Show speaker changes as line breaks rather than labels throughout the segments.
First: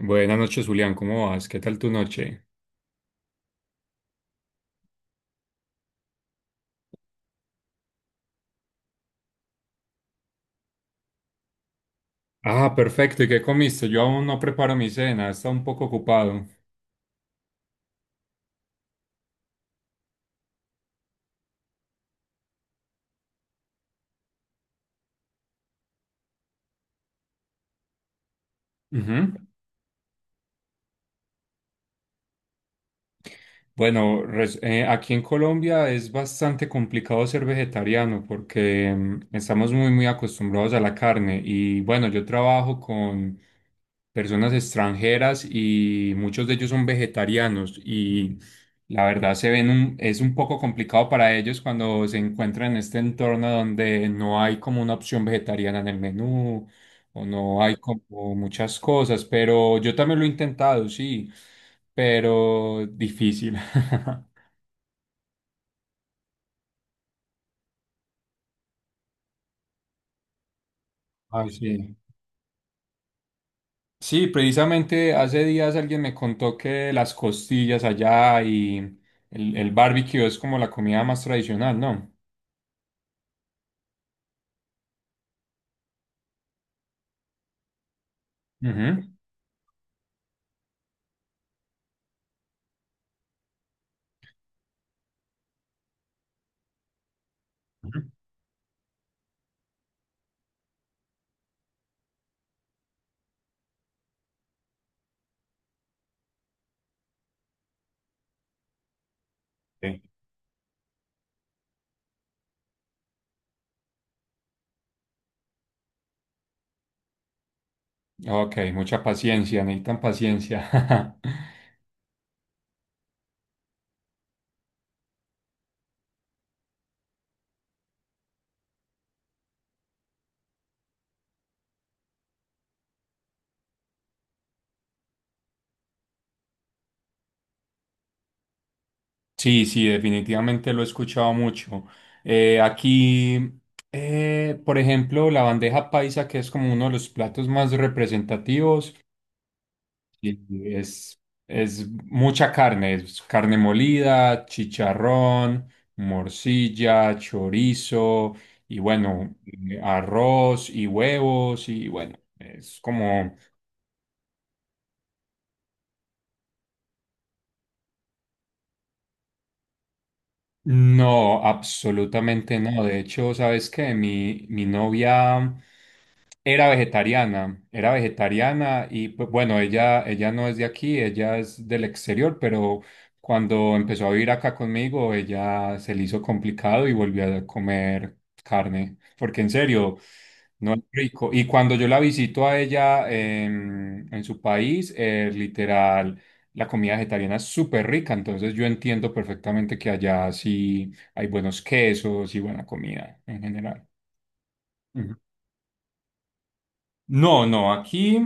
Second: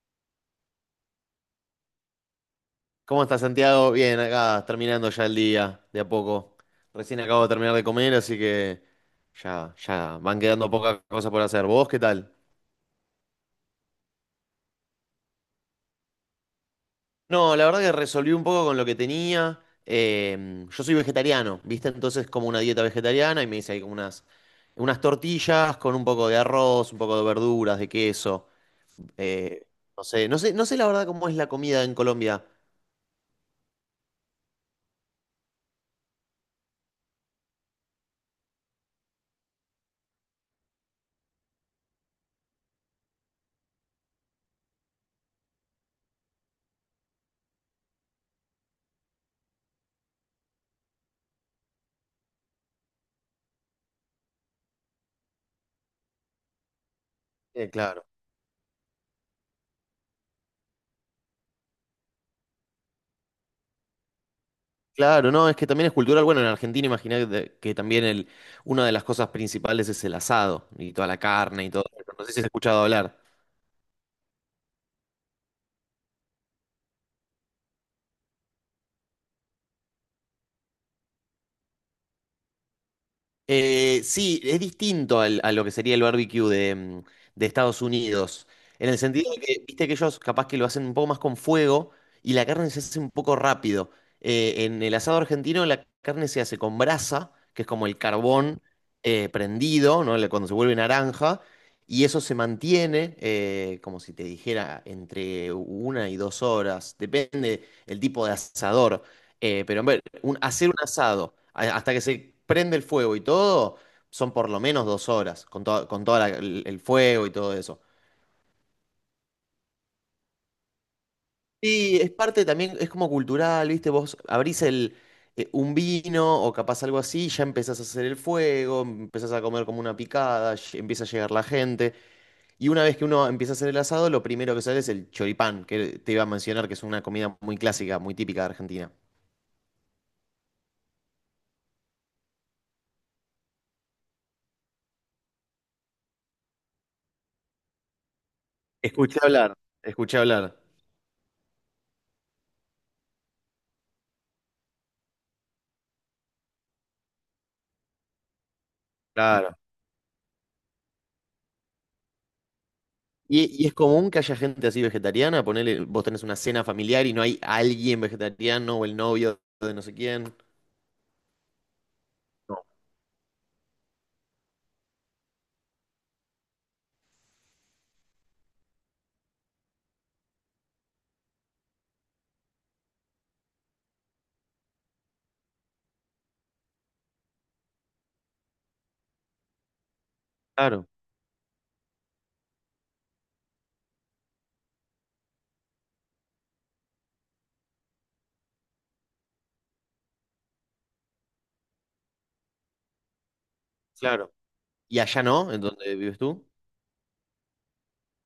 Buenas noches, Julián, ¿cómo vas? ¿Qué tal tu noche?
¿Cómo estás, Santiago? Bien, acá terminando ya el día, de a poco. Recién acabo de terminar de comer, así que ya van quedando pocas cosas por hacer. ¿Vos qué tal?
Ah, perfecto. ¿Y qué comiste? Yo aún no preparo mi cena, está un poco ocupado.
No, la verdad que resolví un poco con lo que tenía. Yo soy vegetariano, ¿viste? Entonces como una dieta vegetariana y me hice ahí como unas tortillas con un poco de arroz, un poco de verduras, de queso.
Ujú.
Eh, no sé la verdad cómo es la comida en Colombia.
Bueno, aquí en Colombia es bastante complicado ser vegetariano porque estamos muy, muy acostumbrados a la carne. Y bueno, yo trabajo con personas extranjeras y muchos de ellos son vegetarianos y la verdad se ven es un poco complicado para ellos cuando se encuentran en este entorno donde no hay como una opción vegetariana en el menú o no
Eh,
hay
claro.
como muchas cosas, pero yo también lo he intentado, sí, pero difícil.
Claro, no, es que también es cultural. Bueno, en Argentina imaginé que también una de las cosas principales es el asado y toda la
Ah,
carne y todo.
sí.
No sé si has escuchado hablar.
Sí, precisamente hace días alguien me contó que las costillas allá y el barbecue es como la comida más tradicional, ¿no?
Sí, es distinto a lo que sería el barbecue de Estados Unidos, en el
Ujú.
sentido de que, viste que ellos capaz que lo hacen un poco más con fuego y la carne se hace un poco rápido. En el asado argentino la carne se hace con brasa, que es como el
Ujú.
carbón prendido, ¿no? Cuando se vuelve naranja, y eso se mantiene, como si te dijera, entre 1 y 2 horas, depende el tipo de asador. Eh, pero en
Sí.
ver, un- hacer un asado hasta que se prende el fuego y todo, son por lo menos 2 horas con todo el fuego y todo eso.
Ok, mucha paciencia, necesitan paciencia.
Y es parte también, es como cultural, ¿viste? Vos abrís un vino o capaz algo así, ya empezás a hacer el fuego, empezás a comer como una picada, empieza a llegar la gente. Y una vez que uno empieza a hacer el asado, lo primero que sale es el choripán, que te iba a mencionar, que es una comida muy clásica, muy típica de Argentina.
Sí, sí, definitivamente lo he escuchado mucho. Aquí, por ejemplo, la bandeja paisa, que es como uno de los platos más representativos,
Escuché hablar, escuché hablar.
y es, es mucha carne, es carne molida, chicharrón, morcilla, chorizo, y bueno,
Claro.
arroz y huevos, y bueno, es como...
¿Y es común que haya gente así vegetariana? Ponele, vos tenés una cena familiar y no hay alguien vegetariano o el novio de no sé quién.
No, absolutamente
No,
no. De hecho, ¿sabes qué? Mi novia, era vegetariana y pues, bueno, ella no es de aquí, ella es del exterior, pero cuando empezó a vivir acá conmigo, ella se le hizo complicado y volvió a comer carne, porque en serio, no es
claro,
rico. Y cuando yo la visito a ella en su país, literal, la comida vegetariana es súper rica, entonces yo entiendo perfectamente que allá sí hay buenos quesos y buena comida en general.
claro. ¿Y allá no? ¿En donde vives tú?
No, no, aquí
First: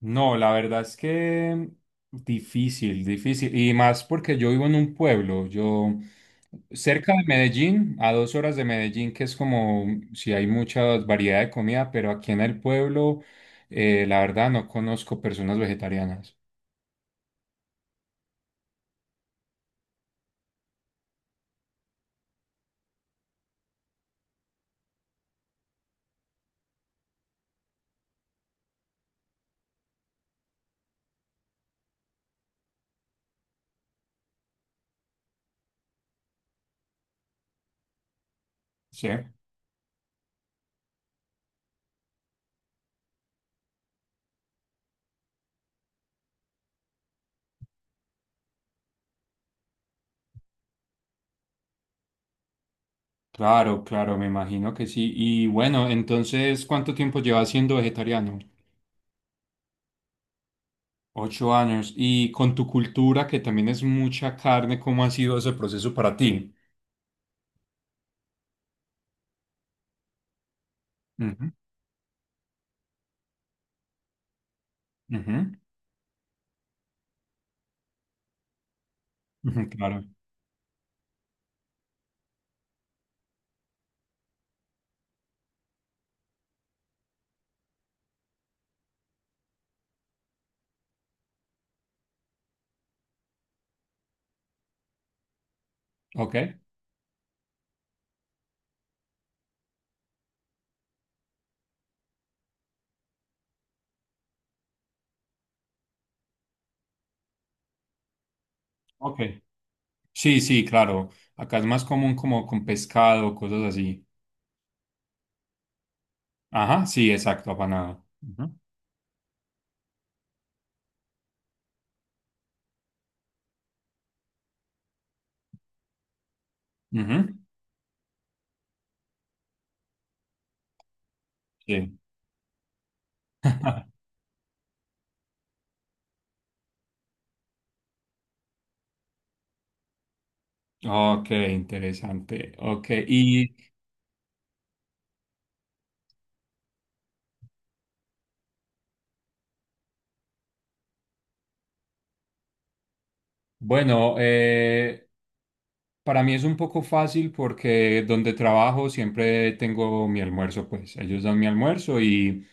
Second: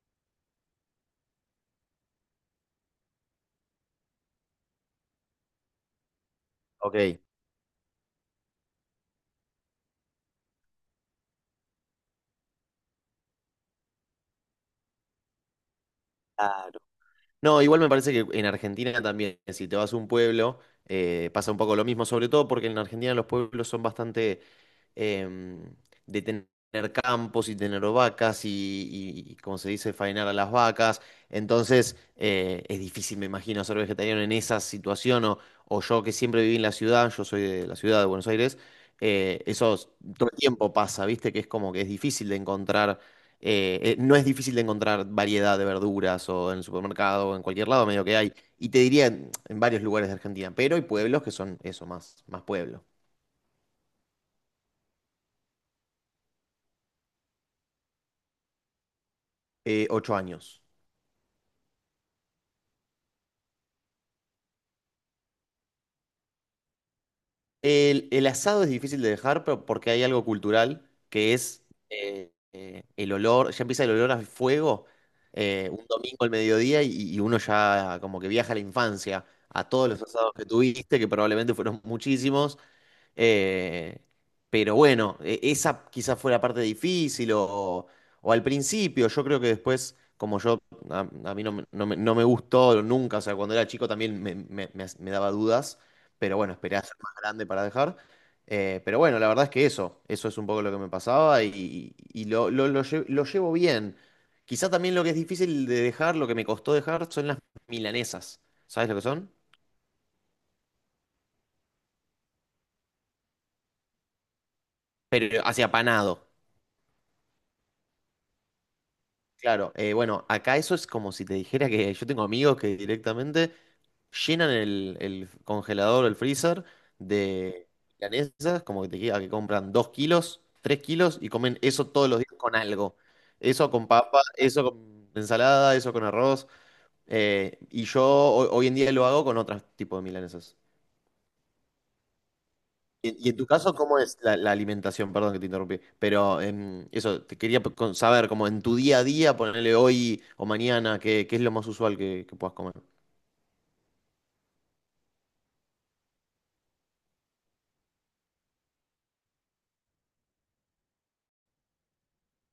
no, la verdad es que difícil, difícil. Y más porque yo vivo en un pueblo, yo
Ok,
cerca de Medellín, a 2 horas de Medellín, que es como si hay mucha variedad de comida, pero aquí en el pueblo, la verdad no conozco personas vegetarianas.
claro. No, igual me parece que en Argentina también, si te vas a un pueblo, pasa un poco lo mismo, sobre todo porque en Argentina los pueblos son bastante em, de tener campos y tener vacas y, como se dice, faenar a las vacas. Entonces, es difícil, me imagino, ser vegetariano en esa situación o yo que siempre viví en la ciudad, yo soy de la ciudad de Buenos Aires,
Sí.
eh, eso es- todo el tiempo pasa, ¿viste? Que es como que es difícil de encontrar. No es difícil de encontrar variedad de verduras o en el supermercado o en cualquier lado, medio que hay. Y te diría en varios lugares de Argentina, pero hay pueblos que son eso, más, más pueblo.
Claro, claro, me imagino que sí. Y bueno, entonces, ¿cuánto tiempo llevas siendo vegetariano?
8 años.
8 años. Y con tu cultura, que también es mucha carne, ¿cómo ha sido ese proceso para ti?
El asado es difícil de dejar, pero porque hay algo cultural que
Ujú,
es el olor, ya empieza el olor a fuego
ujú,
un domingo al mediodía y uno ya como que viaja a la infancia,
ujú,
a todos los
claro.
asados que tuviste, que probablemente fueron muchísimos, eh, pero bueno, esa quizás fue la parte difícil o, al principio. Yo creo que después, como yo, a, a mí no no me gustó nunca, o sea, cuando era chico también me daba dudas,
Ok,
pero bueno, esperé a ser más grande para dejar. Pero bueno, la verdad es que eso es un poco lo que me pasaba y lo llevo bien. Quizá también lo que es difícil de dejar, lo que me costó dejar, son las milanesas. ¿Sabes lo que
ok.
son?
Sí, sí, claro. Acá es más común como con pescado, cosas así.
Pero hacia panado.
Ajá, sí, exacto, apanado. Ujú,
Claro, bueno, acá eso es como si te dijera que yo tengo amigos que directamente llenan el congelador o el freezer
ujú,
de milanesas, como que te queda que compran 2 kilos, 3 kilos y comen eso
sí.
todos los días con algo. Eso con papa, eso con ensalada, eso con arroz. Y yo hoy en día lo hago con otros tipos de milanesas.
Ok, interesante. Ok,
Y en tu
y
caso, ¿cómo es la alimentación? Perdón que te interrumpí, pero eso, te quería saber, como en tu día a día, ponerle hoy o mañana, ¿Qué es lo más usual que puedas comer?
bueno, para mí es un poco fácil porque donde trabajo siempre tengo mi almuerzo, pues ellos dan mi almuerzo y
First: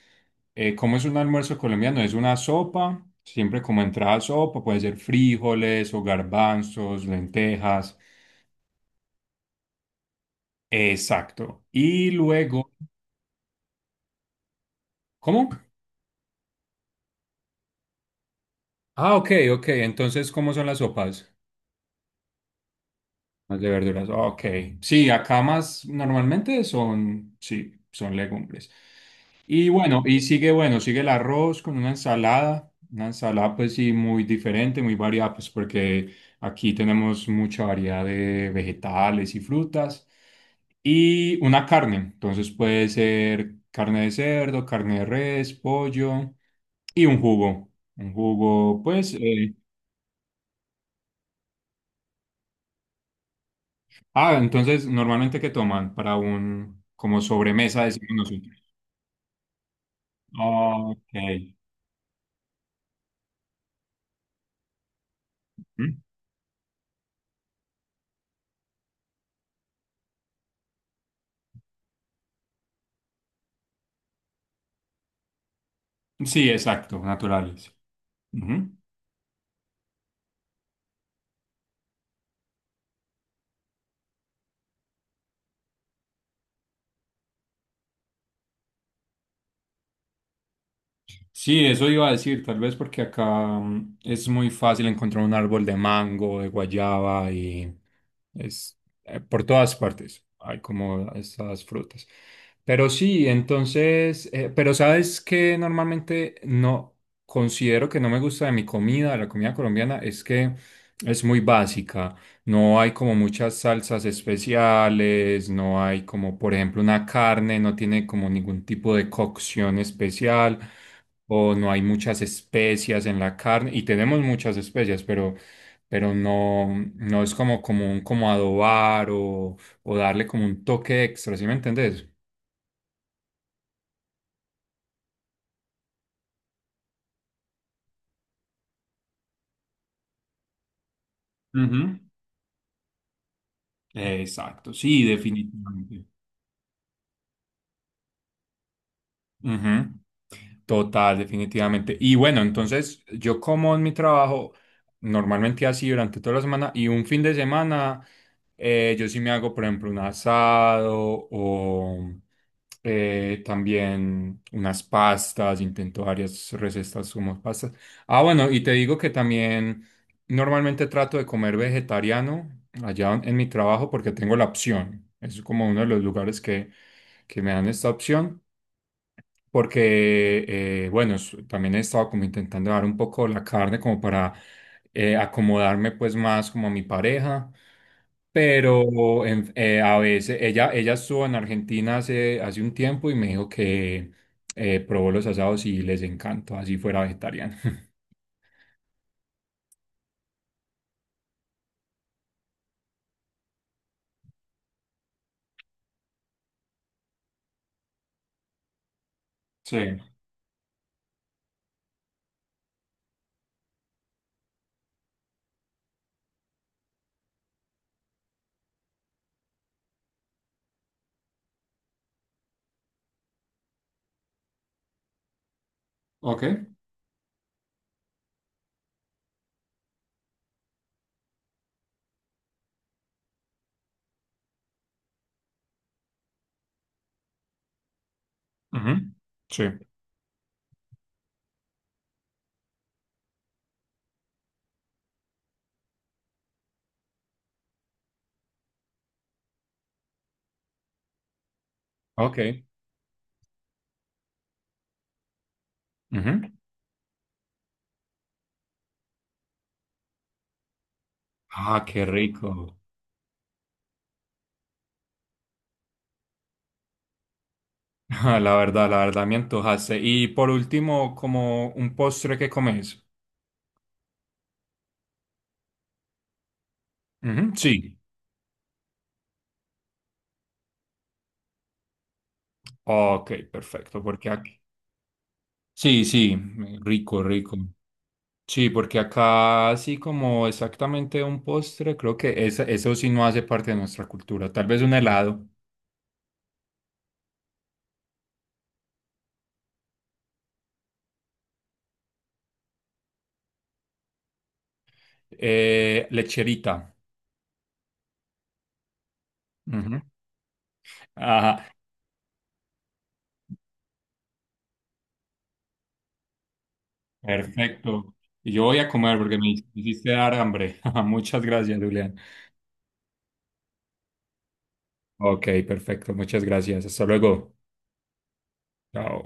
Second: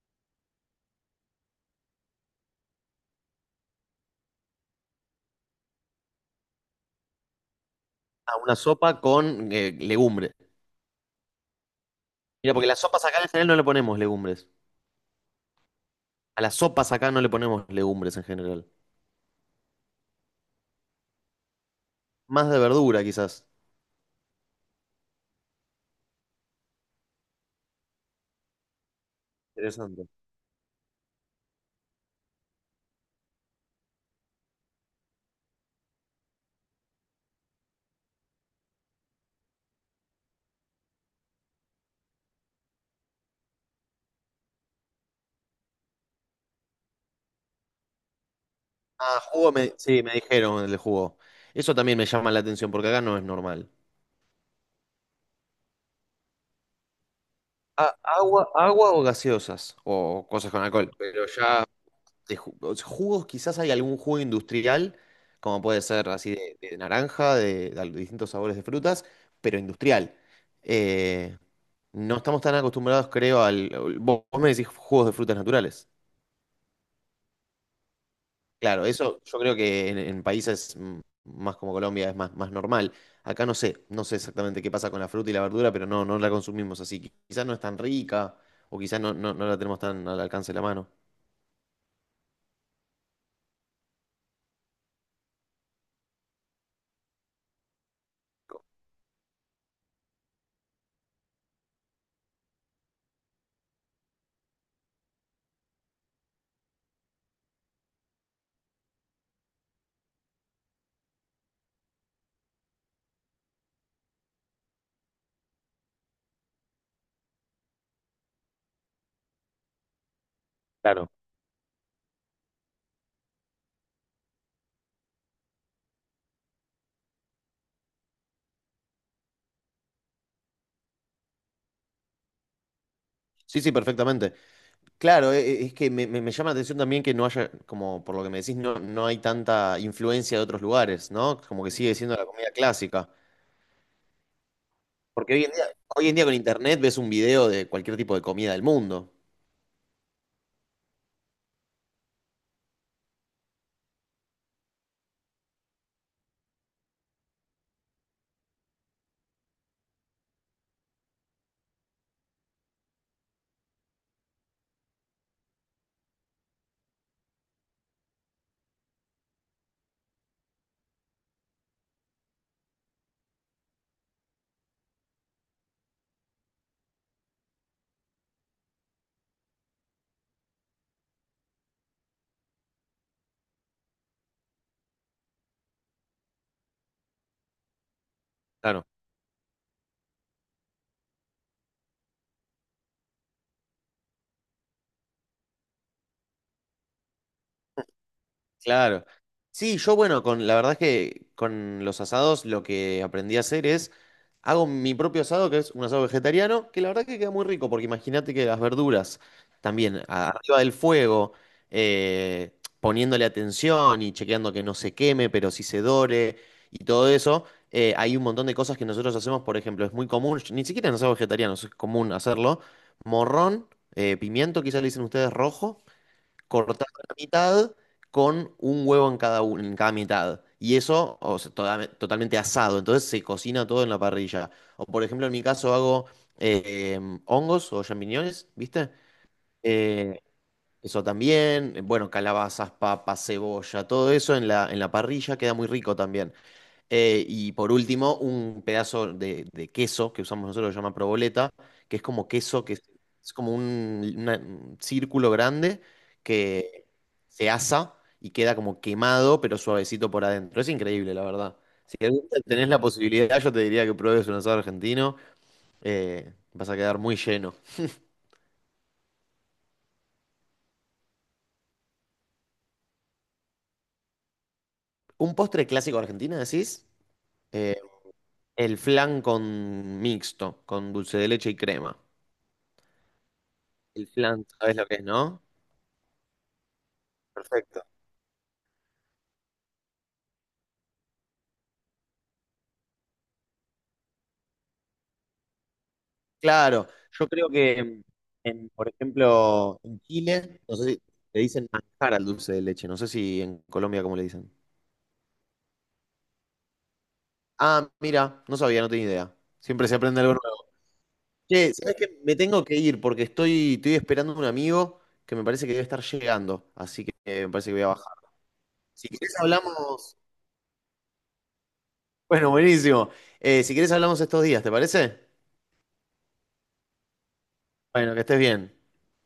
como es un almuerzo colombiano, es una sopa, siempre como entrada sopa, puede ser frijoles o garbanzos, lentejas,
Ah, una sopa con legumbres.
exacto. Y
Mira, porque
luego,
las sopas acá en general no le ponemos legumbres.
¿cómo?
A las sopas acá no le ponemos legumbres en general.
Ah, ok, ok, entonces, ¿cómo son las sopas?
Más de verdura, quizás.
Más de verduras. Ok. Sí, acá más normalmente son, sí, son legumbres. Y bueno,
Interesante.
y sigue, bueno, sigue el arroz con una ensalada. Una ensalada, pues sí, muy diferente, muy variada, pues porque aquí tenemos mucha variedad de vegetales y frutas. Y una carne. Entonces puede ser carne de cerdo, carne de res, pollo y un jugo. Un jugo, pues.
Ah, jugo, sí, me dijeron el jugo. Eso también me llama la atención, porque acá no es normal.
Ah, entonces, ¿normalmente qué toman para un, como sobremesa,
A-
decimos
agua,
nosotros?
agua o gaseosas, o cosas con alcohol,
Ok.
pero ya. O sea, jugos, quizás hay algún jugo industrial, como puede
¿Mm?
ser así de naranja, distintos sabores de frutas, pero industrial. Eh, no estamos tan acostumbrados, creo, Vos me decís jugos de frutas naturales.
Sí, exacto, naturales. Ujú.
Claro, eso yo creo que en países más como Colombia es más, más normal. Acá no sé exactamente qué pasa con la fruta y la verdura, pero no la consumimos así. Quizás no es tan rica o quizás no la tenemos tan al alcance de la mano.
Sí, eso iba a decir, tal vez porque acá es muy fácil encontrar un árbol de mango, de guayaba y es por todas partes hay como estas frutas. Pero sí, entonces, pero sabes que normalmente no considero que no me gusta de mi comida, de la comida colombiana, es que es muy básica. No hay como muchas salsas especiales, no hay como, por ejemplo, una carne, no tiene como ningún tipo de cocción especial
Claro.
o no hay muchas especias en la carne, y tenemos muchas especias pero no es como común como adobar o darle como un toque extra, ¿sí me entendés?
Sí, sí, perfectamente. Claro, es que me llama la atención también que no haya, como por lo que me decís, no hay tanta influencia de otros lugares, ¿no? Como que sigue
Ujú.
siendo la comida clásica.
Exacto, sí,
Porque hoy en día,
definitivamente.
hoy en día con internet ves un video de cualquier tipo de comida del mundo.
Ujú. Total, definitivamente. Y bueno, entonces yo como en mi trabajo normalmente así durante toda la semana y un fin de semana yo sí me hago, por ejemplo, un asado o también unas pastas, intento varias recetas como pastas. Ah, bueno, y te digo que también normalmente trato de comer vegetariano allá en mi trabajo porque tengo la opción. Es como uno de los lugares que me dan esta opción porque, también he estado como intentando dar un poco la carne como para acomodarme pues más como a mi pareja,
Claro.
pero a veces ella estuvo en Argentina hace un tiempo y me dijo que probó los asados y les encantó, así fuera vegetariana.
Claro. Sí, yo bueno, con la verdad es que con los asados lo que aprendí a hacer es hago mi propio asado, que es un asado vegetariano, que la verdad que queda muy rico, porque imagínate que las verduras
Sí.
también arriba del fuego, eh, poniéndole atención y chequeando que no se queme, pero sí se dore y todo eso, hay un montón de cosas que nosotros hacemos, por ejemplo, es muy común, ni siquiera en asados vegetarianos es común hacerlo, morrón, pimiento, quizá le dicen ustedes rojo
Ok.
cortado a la mitad con un huevo en cada, en cada mitad. Y eso, o sea, totalmente asado. Entonces se cocina todo en la parrilla. O por ejemplo, en mi caso hago eh, hongos o champiñones, ¿viste?
Ujú, sí,
Eh, eso también. Bueno, calabazas, papas, cebolla, todo eso en la parrilla queda muy rico también. Y por último, un pedazo de queso que usamos nosotros, que se llama proboleta, que es como queso,
ok.
que es como un círculo grande
Ujú.
que se asa y queda como quemado, pero suavecito por adentro. Es increíble, la verdad.
Ah,
Si
qué
algún día
rico.
tenés la posibilidad, yo te diría que pruebes un asado argentino, vas a quedar muy lleno.
La verdad me antojaste. Y por último, como un postre que comes.
¿Un postre clásico argentino, decís?
Ujú, sí,
Eh, el flan con mixto, con dulce de leche y crema.
ok, perfecto,
El
porque
flan,
aquí...
¿sabes lo que es, no?
Sí, sí, rico, rico.
Perfecto.
Sí, porque acá así como exactamente un postre, creo que eso sí no hace parte de nuestra cultura. Tal vez un helado.
Claro, yo creo que, en, por ejemplo, en Chile, no sé si le dicen manjar al dulce de leche, no sé si en Colombia cómo le dicen.
Lecherita.
Ah, mira, no sabía, no tenía idea. Siempre se
Ujú.
aprende algo nuevo.
Ajá,
Che, ¿sabes qué? Me tengo que ir porque estoy esperando a un amigo que me parece que debe estar llegando, así que me parece que voy a bajar.
perfecto. Y yo voy a
Si
comer
querés
porque me hiciste
hablamos.
dar hambre. Muchas gracias, Julián.
Bueno, buenísimo. Si querés hablamos estos días, ¿te parece?
Ok, perfecto, muchas gracias. Hasta luego.
Bueno, que estés bien.
Chao.